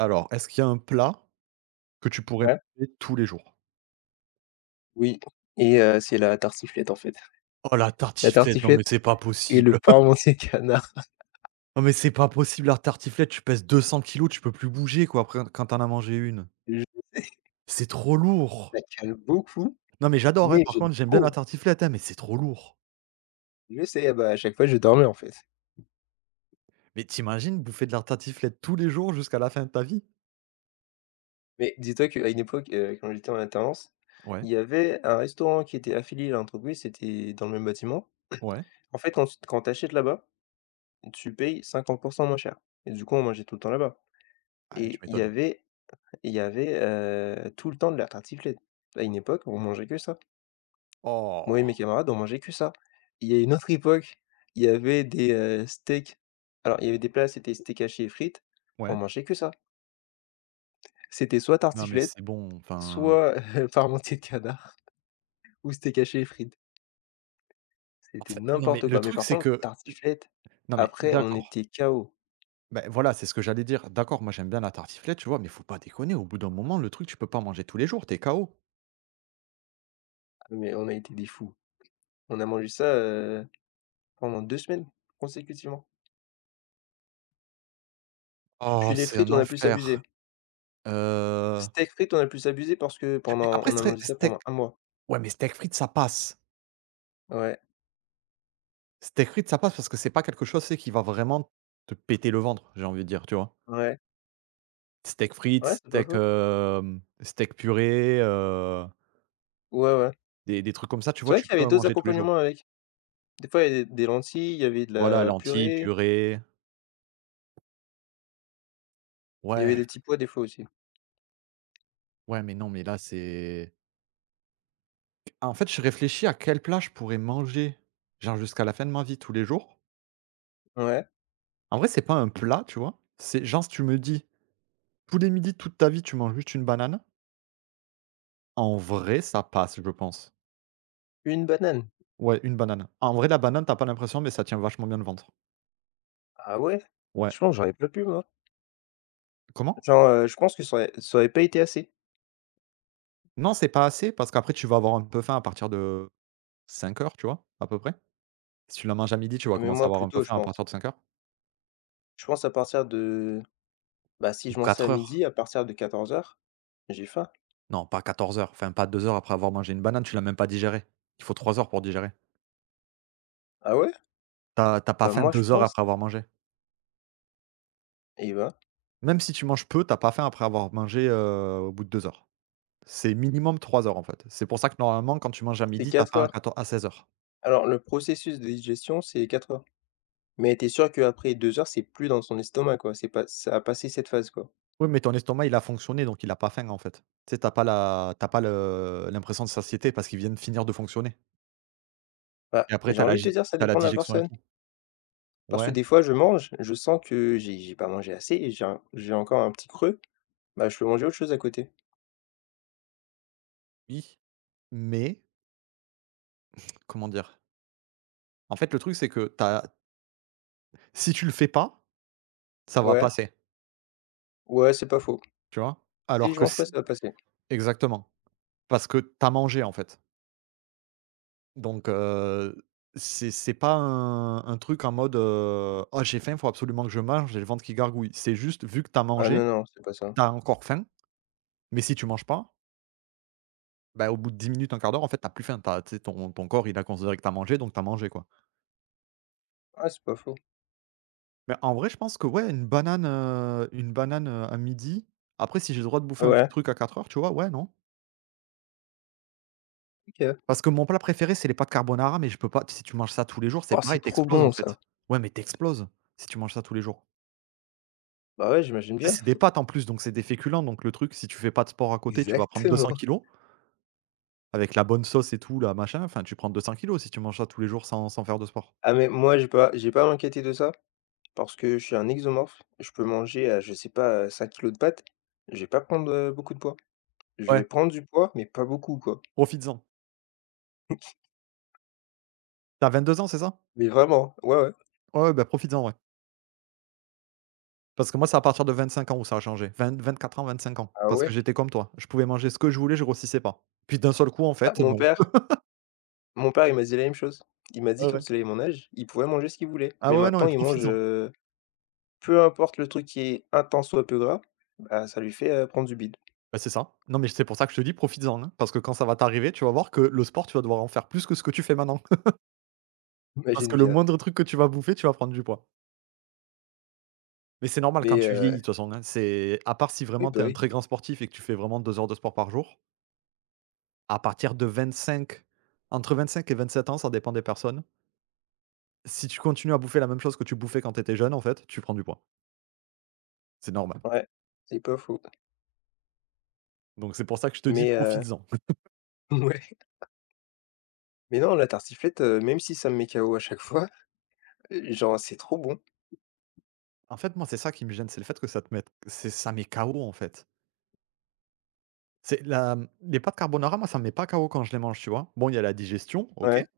Alors, est-ce qu'il y a un plat que tu pourrais Ouais, manger tous les jours? oui et c'est la tartiflette, en fait. Oh la La tartiflette, non mais tartiflette c'est pas et le possible. parmentier canard. Non mais c'est pas possible la tartiflette, tu pèses 200 kilos, tu peux plus bouger quoi après quand t'en as mangé une. Je C'est trop lourd. la cale beaucoup, Non mais j'adore, hein, mais par j'aime contre, j'aime bien la trop. tartiflette, hein, mais c'est trop lourd. Je sais, ah bah, à chaque fois, je dormais, en fait. Mais t'imagines bouffer de la tartiflette tous les jours jusqu'à la fin de ta vie? Mais dis-toi qu'à une époque, quand j'étais en alternance, Ouais, il y avait un restaurant qui était affilié à l'entreprise, c'était dans le même bâtiment. ouais. En fait, quand tu achètes là-bas, tu payes 50 moins cher et du coup, on mangeait tout le temps là-bas Ah tu et il y m'étonnes. avait il y avait, heu, tout le temps de la tartiflette. À une époque, on mangeait que ça. Moi et mes Oh! camarades, on mangeait que ça. Il y a une autre époque, il y avait des, steaks. Alors, il y avait des plats, c'était steak haché et frites, on Ouais. mangeait que ça. C'était soit Non mais tartiflette, c'est bon, enfin soit, parmentier de canard ou steak haché et frites. en C'était fait non mais n'importe le quoi, mais truc par c'est contre, que tartiflette, non mais après on d'accord. était KO. Ben voilà, c'est ce que j'allais dire. D'accord, moi j'aime bien la tartiflette, tu vois, mais faut pas déconner. Au bout d'un moment, le truc, tu peux pas manger tous les jours, t'es KO. Ah mais on a été des fous. On a mangé ça, pendant 2 semaines consécutivement. Oh, Puis les c'est frites, un on a plus enfer. abusé. Heu, Steak frites, on a plus abusé parce que mais pendant après on a stre mangé ça steak, pendant un mois. ouais, mais steak frites, ça passe. Ouais, Steak frites, ça passe parce que c'est pas quelque chose, tu qui va vraiment te péter le ventre, j'ai envie de dire, tu vois? ouais, Steak ouais, frites, c'est pas steak, faux. Steak purée, Ouais, ouais. des trucs comme ça, tu C'est vois, vrai tu qu'il y avait peux en d'autres manger tous les jours. accompagnements avec. Des fois, il y avait des lentilles, il y avait de Voilà, la lentilles, purée, purée. il y avait Ouais, des petits pois des fois aussi. ouais, mais non, mais là, c'est en fait, je réfléchis à quel plat je pourrais manger, genre jusqu'à la fin de ma vie, tous les jours. Ouais, En vrai, c'est pas un plat, tu vois? C'est genre, si tu me dis, tous les midis, toute ta vie, tu manges juste une banane, en vrai, ça passe, je pense. une banane. Ouais, une banane. En vrai, la banane, t'as pas l'impression, mais ça tient vachement bien le ventre. Ah ouais? Ouais. Je pense que j'aurais pas pu moi. Comment? Genre, je pense que ça aurait pas été assez. Non, c'est pas assez, parce qu'après, tu vas avoir un peu faim à partir de 5 heures, tu vois, à peu près. Si tu la manges à midi, tu vas Ah mais commencer à moi avoir un peu plutôt je faim à pense. partir de 5 heures. Je pense à partir de Bah, si Ou je mangeais à 4 midi, heures. à partir de 14:00, j'ai faim. Non, pas 14 heures. Enfin, pas 2 heures après avoir mangé une banane, tu l'as même pas digérée. Il faut 3 heures pour digérer. Ah ouais? T'as pas Bah, faim moi je 2 heures pense, après avoir mangé. et ben, Même si tu manges peu, t'as pas faim après avoir mangé, au bout de 2 heures. C'est minimum 3 heures, en fait. C'est pour ça que normalement quand tu manges à c'est midi, t'as quatre faim à heures. 14 à 16 heures. Alors le processus de digestion, c'est 4 heures. Mais t'es es sûr qu'après 2 heures, c'est plus dans son estomac quoi, c'est pas ça a passé cette phase quoi. Oui, mais ton estomac il a fonctionné donc il a pas faim, en fait. Tu sais, tu pas la t'as pas le l'impression de satiété parce qu'il vient de finir de fonctionner Bah, et après j'ai t'as la envie de gid te dire ça tu la dépend de la digestion et personne. tout. Parce que Ouais, des fois, je mange, je sens que j'ai pas mangé assez et j'ai encore un petit creux, bah, je peux manger autre chose à côté. oui, mais comment dire? En fait, le truc c'est que t'as si tu le fais pas, ça va Ouais, passer, ouais, c'est pas faux. tu vois? Si Alors je que mange pas, si ça va passer. exactement, parce que t'as mangé, en fait. Donc, c'est pas un truc en mode: «Oh j'ai faim, faut absolument que je mange, j'ai le ventre qui gargouille». C'est juste vu que t'as Ah mangé, non, non, c'est pas ça. t'as encore faim, mais si tu manges pas, bah, au bout de 10 minutes, un quart d'heure, en fait, t'as plus faim. T'as as tu sais, ton corps, il a considéré que t'as mangé, donc t'as mangé, quoi. Ah, c'est pas faux. Mais en vrai, je pense que, ouais, une banane, à midi. Après, si j'ai le droit de bouffer un petit Ouais, truc à 4 heures, tu vois? Ouais, non? OK. Parce que mon plat préféré, c'est les pâtes carbonara, mais je peux pas, si tu manges ça tous les jours, c'est Oh, c'est pareil, tu trop en bon fait. ça. Ouais, mais tu si tu manges ça tous les jours. Bah, ouais, j'imagine Tu sais, bien. c'est des pâtes en plus, donc c'est des féculents, donc le truc, si tu fais pas de sport à côté, tu vas prendre 200 Exactement. kilos avec la bonne sauce et tout, là, machin, enfin tu prends 200 kilos si tu manges ça tous les jours sans faire de sport. Ah mais moi, j'ai pas à m'inquiéter de ça parce que je suis un exomorphe. Je peux manger, je sais pas, 5 kilogrammes de pâtes, je vais pas prendre, beaucoup de poids. Je vais Ouais, prendre du poids, mais pas beaucoup, quoi. profites-en. T'as 22 ans, c'est ça? Mais vraiment, ouais, ouais. Ouais, ouais, bah, profites-en, ouais. Parce que moi, c'est à partir de 25 ans où ça a changé. Vingt, 24 ans, 25 ans. Ah Parce que ouais? j'étais comme toi. Je pouvais manger ce que je voulais, je grossissais pas. Puis d'un seul coup, en Bah, fait, mon non. père mon père, il m'a dit la même chose. Il m'a dit Ouais, quand ouais. il avait mon âge, il pouvait manger ce qu'il voulait. Ah Mais ouais, non, maintenant, mais il mange, profites-en. Peu importe le truc qui est un tant soit peu gras, bah, ça lui fait, prendre du bide. Bah, c'est ça. Non, mais c'est pour ça que je te dis profites-en, hein, parce que quand ça va t'arriver, tu vas voir que le sport, tu vas devoir en faire plus que ce que tu fais maintenant. Parce Imagine que le bien. moindre truc que tu vas bouffer, tu vas prendre du poids. Mais c'est normal quand Mais, tu vieillis de toute façon, hein. C'est à part si oui, vraiment bah, tu es un oui. très grand sportif et que tu fais vraiment 2 heures de sport par jour, à partir de 25, entre 25 et 27 ans, ça dépend des personnes. Si tu continues à bouffer la même chose que tu bouffais quand tu étais jeune, en fait, tu prends du poids. C'est normal. Ouais, c'est pas faux. Donc c'est pour ça que je te dis: Mais, «Profites-en». ouais. Mais non, la tartiflette, même si ça me met KO à chaque fois, genre, c'est trop bon. En fait, moi, c'est ça qui me gêne, c'est le fait que ça te mette c'est ça met KO, en fait. C'est les pâtes carbonara, moi, ça me met pas KO quand je les mange, tu vois? Bon, il y a la digestion, OK. Ouais,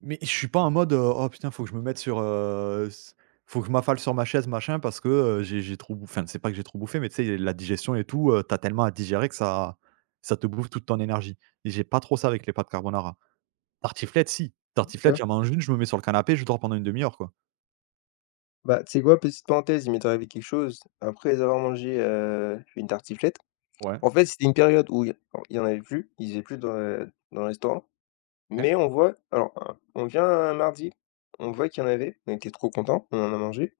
Mais je suis pas en mode: «Oh putain, faut que je me mette sur, s faut que je m'affale sur ma chaise machin parce que, j'ai trop bouffé enfin, c'est pas que j'ai trop bouffé, mais tu sais, la digestion et tout, tu tellement à digérer que ça te bouffe toute ton énergie et j'ai pas trop ça avec les pâtes carbonara. Tartiflette, si. tu Tartiflette, j'en mange une, je me mets sur le canapé, je dors pendant une demi heure, quoi. bah, tu sais quoi? Petite parenthèse, il m'est arrivé quelque chose après avoir mangé, une tartiflette. Ouais, En fait, c'était une période où il y en avait plus, ils faisaient plus dans le restaurant, OK. mais on voit alors, on vient un mardi, on voit qu'il y en avait, on était trop contents, on en a mangé.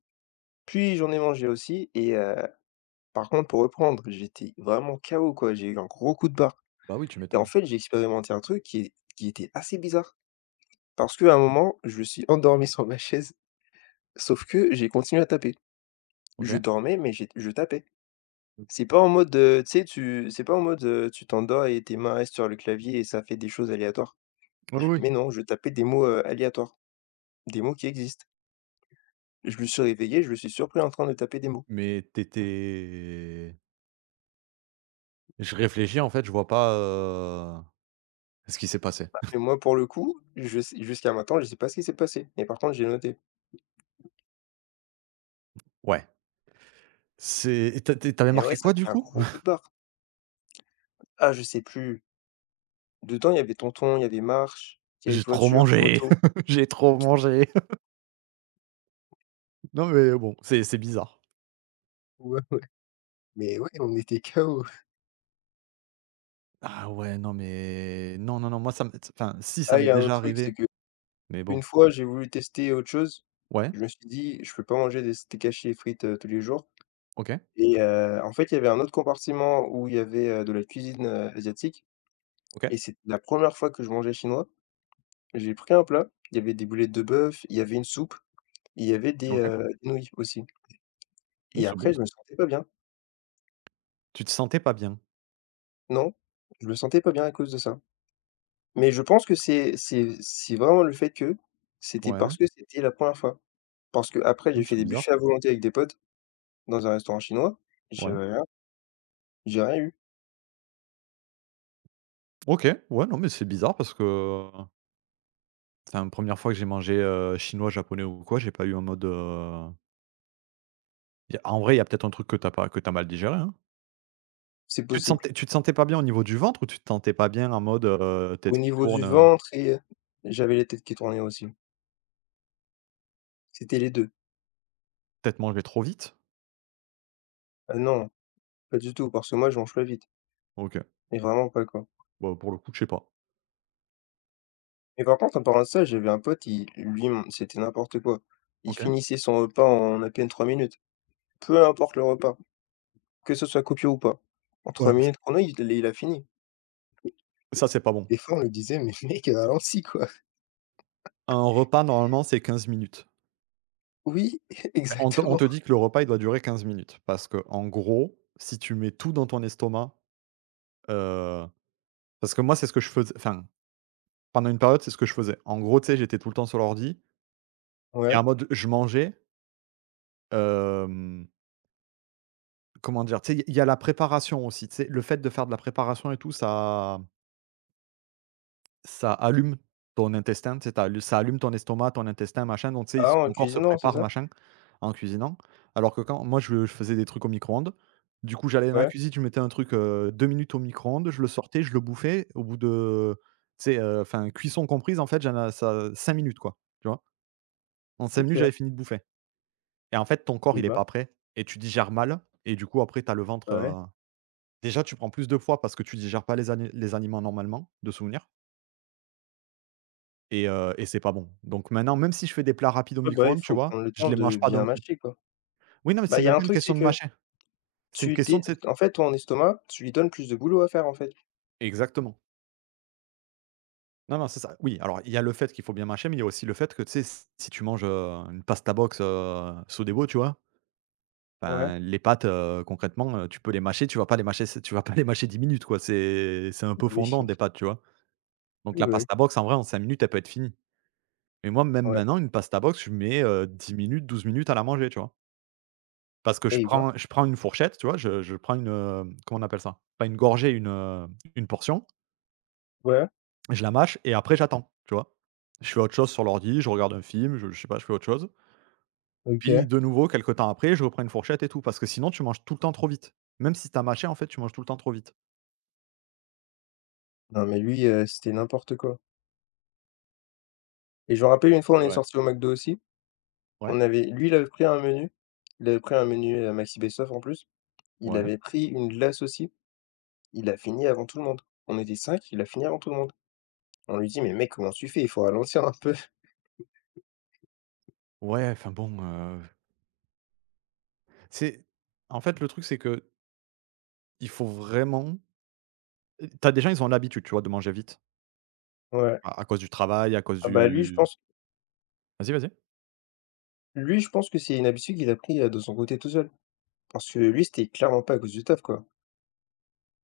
Puis j'en ai mangé aussi et par contre pour reprendre, j'étais vraiment KO quoi, j'ai eu un gros coup de barre Bah oui, tu et en m'étonnes. fait, j'ai expérimenté un truc qui était assez bizarre parce qu'à un moment, je me suis endormi sur ma chaise, sauf que j'ai continué à taper. Je OK. dormais mais j'ai je tapais. Mmh. C'est pas en mode, tu sais, tu c'est pas en mode, tu t'endors et tes mains restent sur le clavier et ça fait des choses aléatoires. Oui, oui, oui, Mais non, je tapais des mots, aléatoires, des mots qui existent. Je me suis réveillé, je me suis surpris en train de taper des mots. mais t'étais je réfléchis en fait, je vois pas, ce qui s'est passé. Mais moi, pour le coup, je sais jusqu'à maintenant, je sais pas ce qui s'est passé. Mais par contre, j'ai noté. Ouais, c'est et tu as Mais ouais, marqué ça quoi te du met un coup? gros coup de barre. Ah, je sais plus. Dedans, il y avait tonton, il y avait marche, il y avait J'ai trop voiture, mangé, moto. j'ai trop mangé. Non, mais bon, c'est bizarre. Ouais. Mais ouais, on était KO. Ah ouais, non, mais non, non, non, moi ça m'est enfin, si ça Ah, il m'est y a un déjà autre truc, c'est arrivé, que mais une bon. fois, j'ai voulu tester autre chose. Ouais, Je me suis dit: «Je peux pas manger des steaks hachis et frites, tous les jours» OK, et en fait, il y avait un autre compartiment où il y avait, de la cuisine, asiatique OK, et c'est la première fois que je mangeais chinois. J'ai pris un plat, il y avait des boulettes de bœuf, il y avait une soupe et il y avait des, OK. Nouilles aussi Mmh, et c'est bon après je ça. me sentais pas bien. Tu te sentais pas bien? Non, je me sentais pas bien à cause de ça. Mais je pense que c'est vraiment le fait que c'était Ouais, parce que c'était la première fois. Parce que après, j'ai mmh, fait c'est des buffets bizarre. à volonté avec des potes dans un restaurant chinois, je Ouais. j'ai rien eu, OK, ouais, non, mais c'est bizarre parce que, enfin, 1re fois que j'ai mangé, chinois, japonais ou quoi, j'ai pas eu en mode, y a en vrai, il y a peut-être un truc que t'as pas que t'as mal digéré, hein. c'est possible. Tu te sentais pas bien au niveau du ventre ou tu te sentais pas bien en mode, Au tête qui niveau du tourne, ventre et j'avais les têtes qui tournaient aussi. C'était les deux. peut-être manger trop vite? Ah non, pas du tout, parce que moi je mange pas vite, OK. mais vraiment pas, quoi. Bah, pour le coup, je sais pas. Mais par contre, en parlant de ça, j'avais un pote, il lui, c'était n'importe quoi. Il OK. finissait son repas en à peine 3 minutes, peu importe le repas, que ce soit copieux ou pas. En trois Ouais. minutes chrono, il a fini. Ça, c'est pas bon. Des fois, on lui disait: «Mais mec, ralentis, quoi». Un repas, normalement, c'est 15 minutes. Oui, On te on exactement. te dit que le repas, il doit durer 15 minutes parce que en gros, si tu mets tout dans ton estomac, heu, parce que moi, c'est ce que je faisais enfin, pendant une période, c'est ce que je faisais. En gros, tu sais, j'étais tout le temps sur l'ordi et Ouais. en mode, je mangeais, hem, comment dire? Tu sais, il y a la préparation aussi, tu sais, le fait de faire de la préparation et tout, ça allume ton intestin, tu sais, tu ça allume ton estomac, ton intestin, machin, donc tu sais, Ah, s en ton corps se cuisinant, c'est prépare, ça? machin, en cuisinant. Alors que quand moi, je faisais des trucs au micro-ondes, du coup, j'allais dans la Ouais, cuisine, je mettais un truc, 2 minutes au micro-ondes, je le sortais, je le bouffais, au bout de tu sais, enfin, cuisson comprise, en fait, j'en a ça 5 minutes, quoi, tu vois? En 5 minutes, OK. j'avais fini de bouffer et en fait, ton corps, Eh il est ben, pas prêt et tu digères mal et du coup, après, tu as le ventre, ouais, déjà, tu prends plus de poids parce que tu digères pas les aliments normalement, de souvenir. Et c'est pas bon. Donc maintenant, même si je fais des plats rapides au ouais, bah, il micro-ondes, tu faut prendre vois? le Je temps les de mange pas bien d'un coup. mâcher, quoi. Oui, non, mais Bah, c'est il y même a un pas une truc, c'est question de que mâcher. C'est une tu question, dé de... sais en fait, ton estomac, tu lui donnes plus de boulot à faire, en fait. exactement. Non, non, c'est ça. Oui, alors il y a le fait qu'il faut bien mâcher, mais il y a aussi le fait que, tu sais, si tu manges, une pasta box, Sodebo, tu vois? Ouais, Ben, les pâtes, concrètement, tu peux les mâcher, tu vas pas les mâcher 10 minutes, quoi. C'est un peu bah fondant oui, des pâtes, tu vois? Donc oui, la oui, pasta box, en vrai, en 5 minutes, elle peut être finie. Mais moi, même ouais maintenant, une pasta box, je mets, 10 minutes, 12 minutes à la manger, tu vois? Parce que je et il va prends je prends une fourchette, tu vois? Je prends comment on appelle ça? Pas une gorgée, une portion, Ouais, je la mâche et après j'attends, tu vois? Je fais autre chose sur l'ordi, je regarde un film, je sais pas, je fais autre chose. Puis OK. de nouveau, quelque temps après, je reprends une fourchette et tout, parce que sinon tu manges tout le temps trop vite. Même si t'as mâché, en fait, tu manges tout le temps trop vite. Non, mais lui, c'était n'importe quoi et je me rappelle une fois, on Et est ouais. sortis au McDo aussi, Ouais, on avait lui, il avait pris un menu, Maxi Best-of en plus, il ouais, avait pris une glace aussi, il a fini avant tout le monde. On était cinq. Il a fini avant tout le monde. On lui dit: «Mais mec, comment tu fais? Il faut ralentir un peu». ouais, enfin bon, c'est en fait, le truc, c'est que il faut vraiment T'as as des gens, ils ont l'habitude, tu vois, de manger vite, Ouais. à cause du travail, à cause Ah bah, lui, je du pense vas-y, vas-y. lui, je pense que c'est une habitude qu'il a pris, de son côté tout seul. Parce que lui, c'était clairement pas à cause du taf, quoi.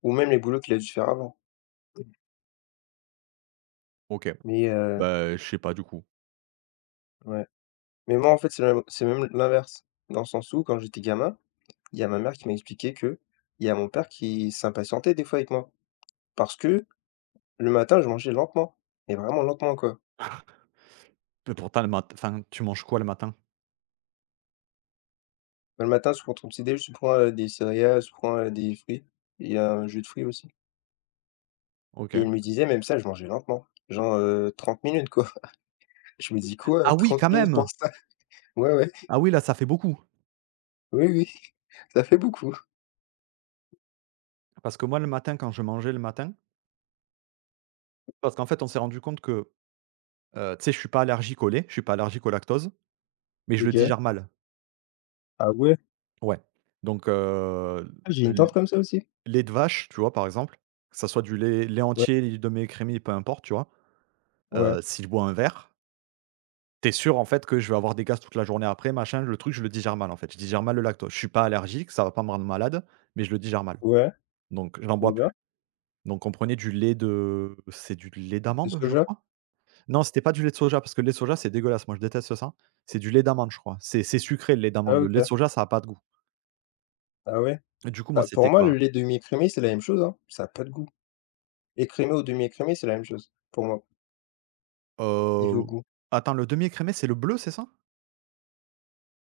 Ou même les boulots qu'il a dû faire avant. OK, Mais, bah, je sais pas, du coup. ouais. Mais moi, en fait, c'est même l'inverse. Dans le sens où, quand j'étais gamin, il y a ma mère qui m'a expliqué que, il y a mon père qui s'impatientait des fois avec moi. Parce que le matin, je mangeais lentement, mais vraiment lentement, quoi. Mais pourtant le mat enfin, tu manges quoi le matin? Bah, le matin, sou pour ton petit déj, je prends, des céréales, je prends, des fruits et un jus de fruits aussi et OK. il me disait même ça, je mangeais lentement, genre, 30 minutes, quoi. Je me dis: «Quoi? Ah oui, trente quand minutes pour même! ça?» Ouais, ouais, Ah oui, là, ça fait beaucoup. oui, oui, ça fait beaucoup. Parce que moi, le matin, quand je mangeais le matin parce qu'en fait, on s'est rendu compte que, tu sais, je suis pas allergique au lait, je suis pas allergique au lactose, mais je le OK. digère mal. Ah ouais? Ouais. Donc, Ah, j'ai une l tante comme ça aussi? lait de vache, tu vois, par exemple, que ça soit du lait Ouais, entier, lait demi-écrémé, peu importe, tu vois? ouais, Si je bois un verre, tu es sûr, en fait, que je vais avoir des gaz toute la journée après, machin, le truc, je le digère mal, en fait. Je digère mal le lactose. Je suis pas allergique, ça va pas me rendre malade, mais je le digère mal. ouais Donc j'en et bois plus. ben, Donc on prenait du lait de c'est du lait le d'amande, je soja? crois? Non, c'était pas du lait de soja parce que le lait de soja, c'est dégueulasse, moi je déteste ça. C'est du lait d'amande, je crois. C'est sucré le lait Ah d'amande, le lait de OK. soja, ça a pas de goût. Ah ouais? Et du coup, moi, Bah, pour c'était moi, quoi? le lait demi-écrémé, c'est la même chose, hein, ça a pas de goût. Écrémé ou demi-écrémé, c'est la même chose pour moi, niveau Heu, goût. attends, le demi-écrémé, c'est le bleu, c'est ça?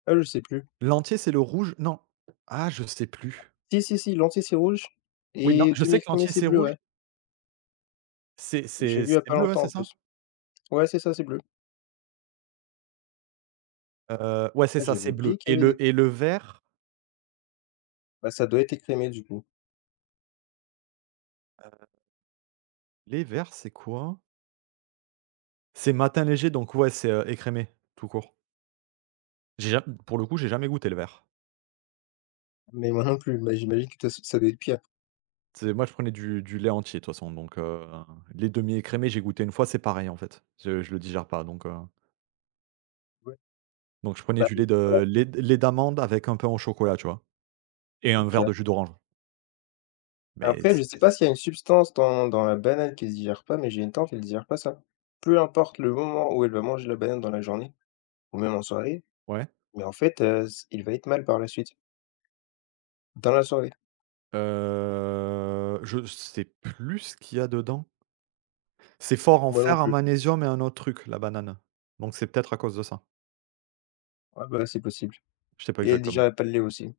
Ah, je sais plus. L'entier, c'est le rouge? Non. Ah, je sais plus. Si, si, si, l'entier, c'est rouge Oui, l'en et je sais que demi-écrémé, l'entier, c'est c'est bleu, rouge. ouais. C'est J'ai c'est vu il y a c'est pas bleu, hein, longtemps en c'est ça? plus. Ouais, c'est ça, c'est bleu. Ouais, c'est Ah, ça, j'avais c'est oublié bleu qu'il y et avait des, le vert, bah, ça doit être écrémé du coup. heu, les verts, c'est quoi? C'est matin léger donc ouais, c'est, écrémé, tout court. J'ai ja pour le coup, j'ai jamais goûté le vert. Mais moi non plus, bah, j'imagine que ça doit être pire. C'est moi je prenais du lait entier de toute façon donc lait demi-écrémé, j'ai goûté une fois, c'est pareil en fait. Je le digère pas donc Ouais. donc je prenais Bah, du lait ouais, de lait lait d'amande avec un pain au chocolat, tu vois? Et un OK. verre de jus d'orange. Mais Après, je sais c pas s'il y a une substance dans la banane qui se digère pas, mais j'ai une tante, elle digère pas ça. Peu importe le moment où elle va manger la banane dans la journée ou même en soirée, ouais, mais en fait, s il va être mal par la suite, dans la soirée. Je sais plus ce qu'il y a dedans. C'est fort en Moi non fer, en plus. magnésium et un autre truc, la banane. Donc c'est peut-être à cause de ça. Ouais, bah, c'est possible Je sais pas et elle exactement. digère pas le lait aussi.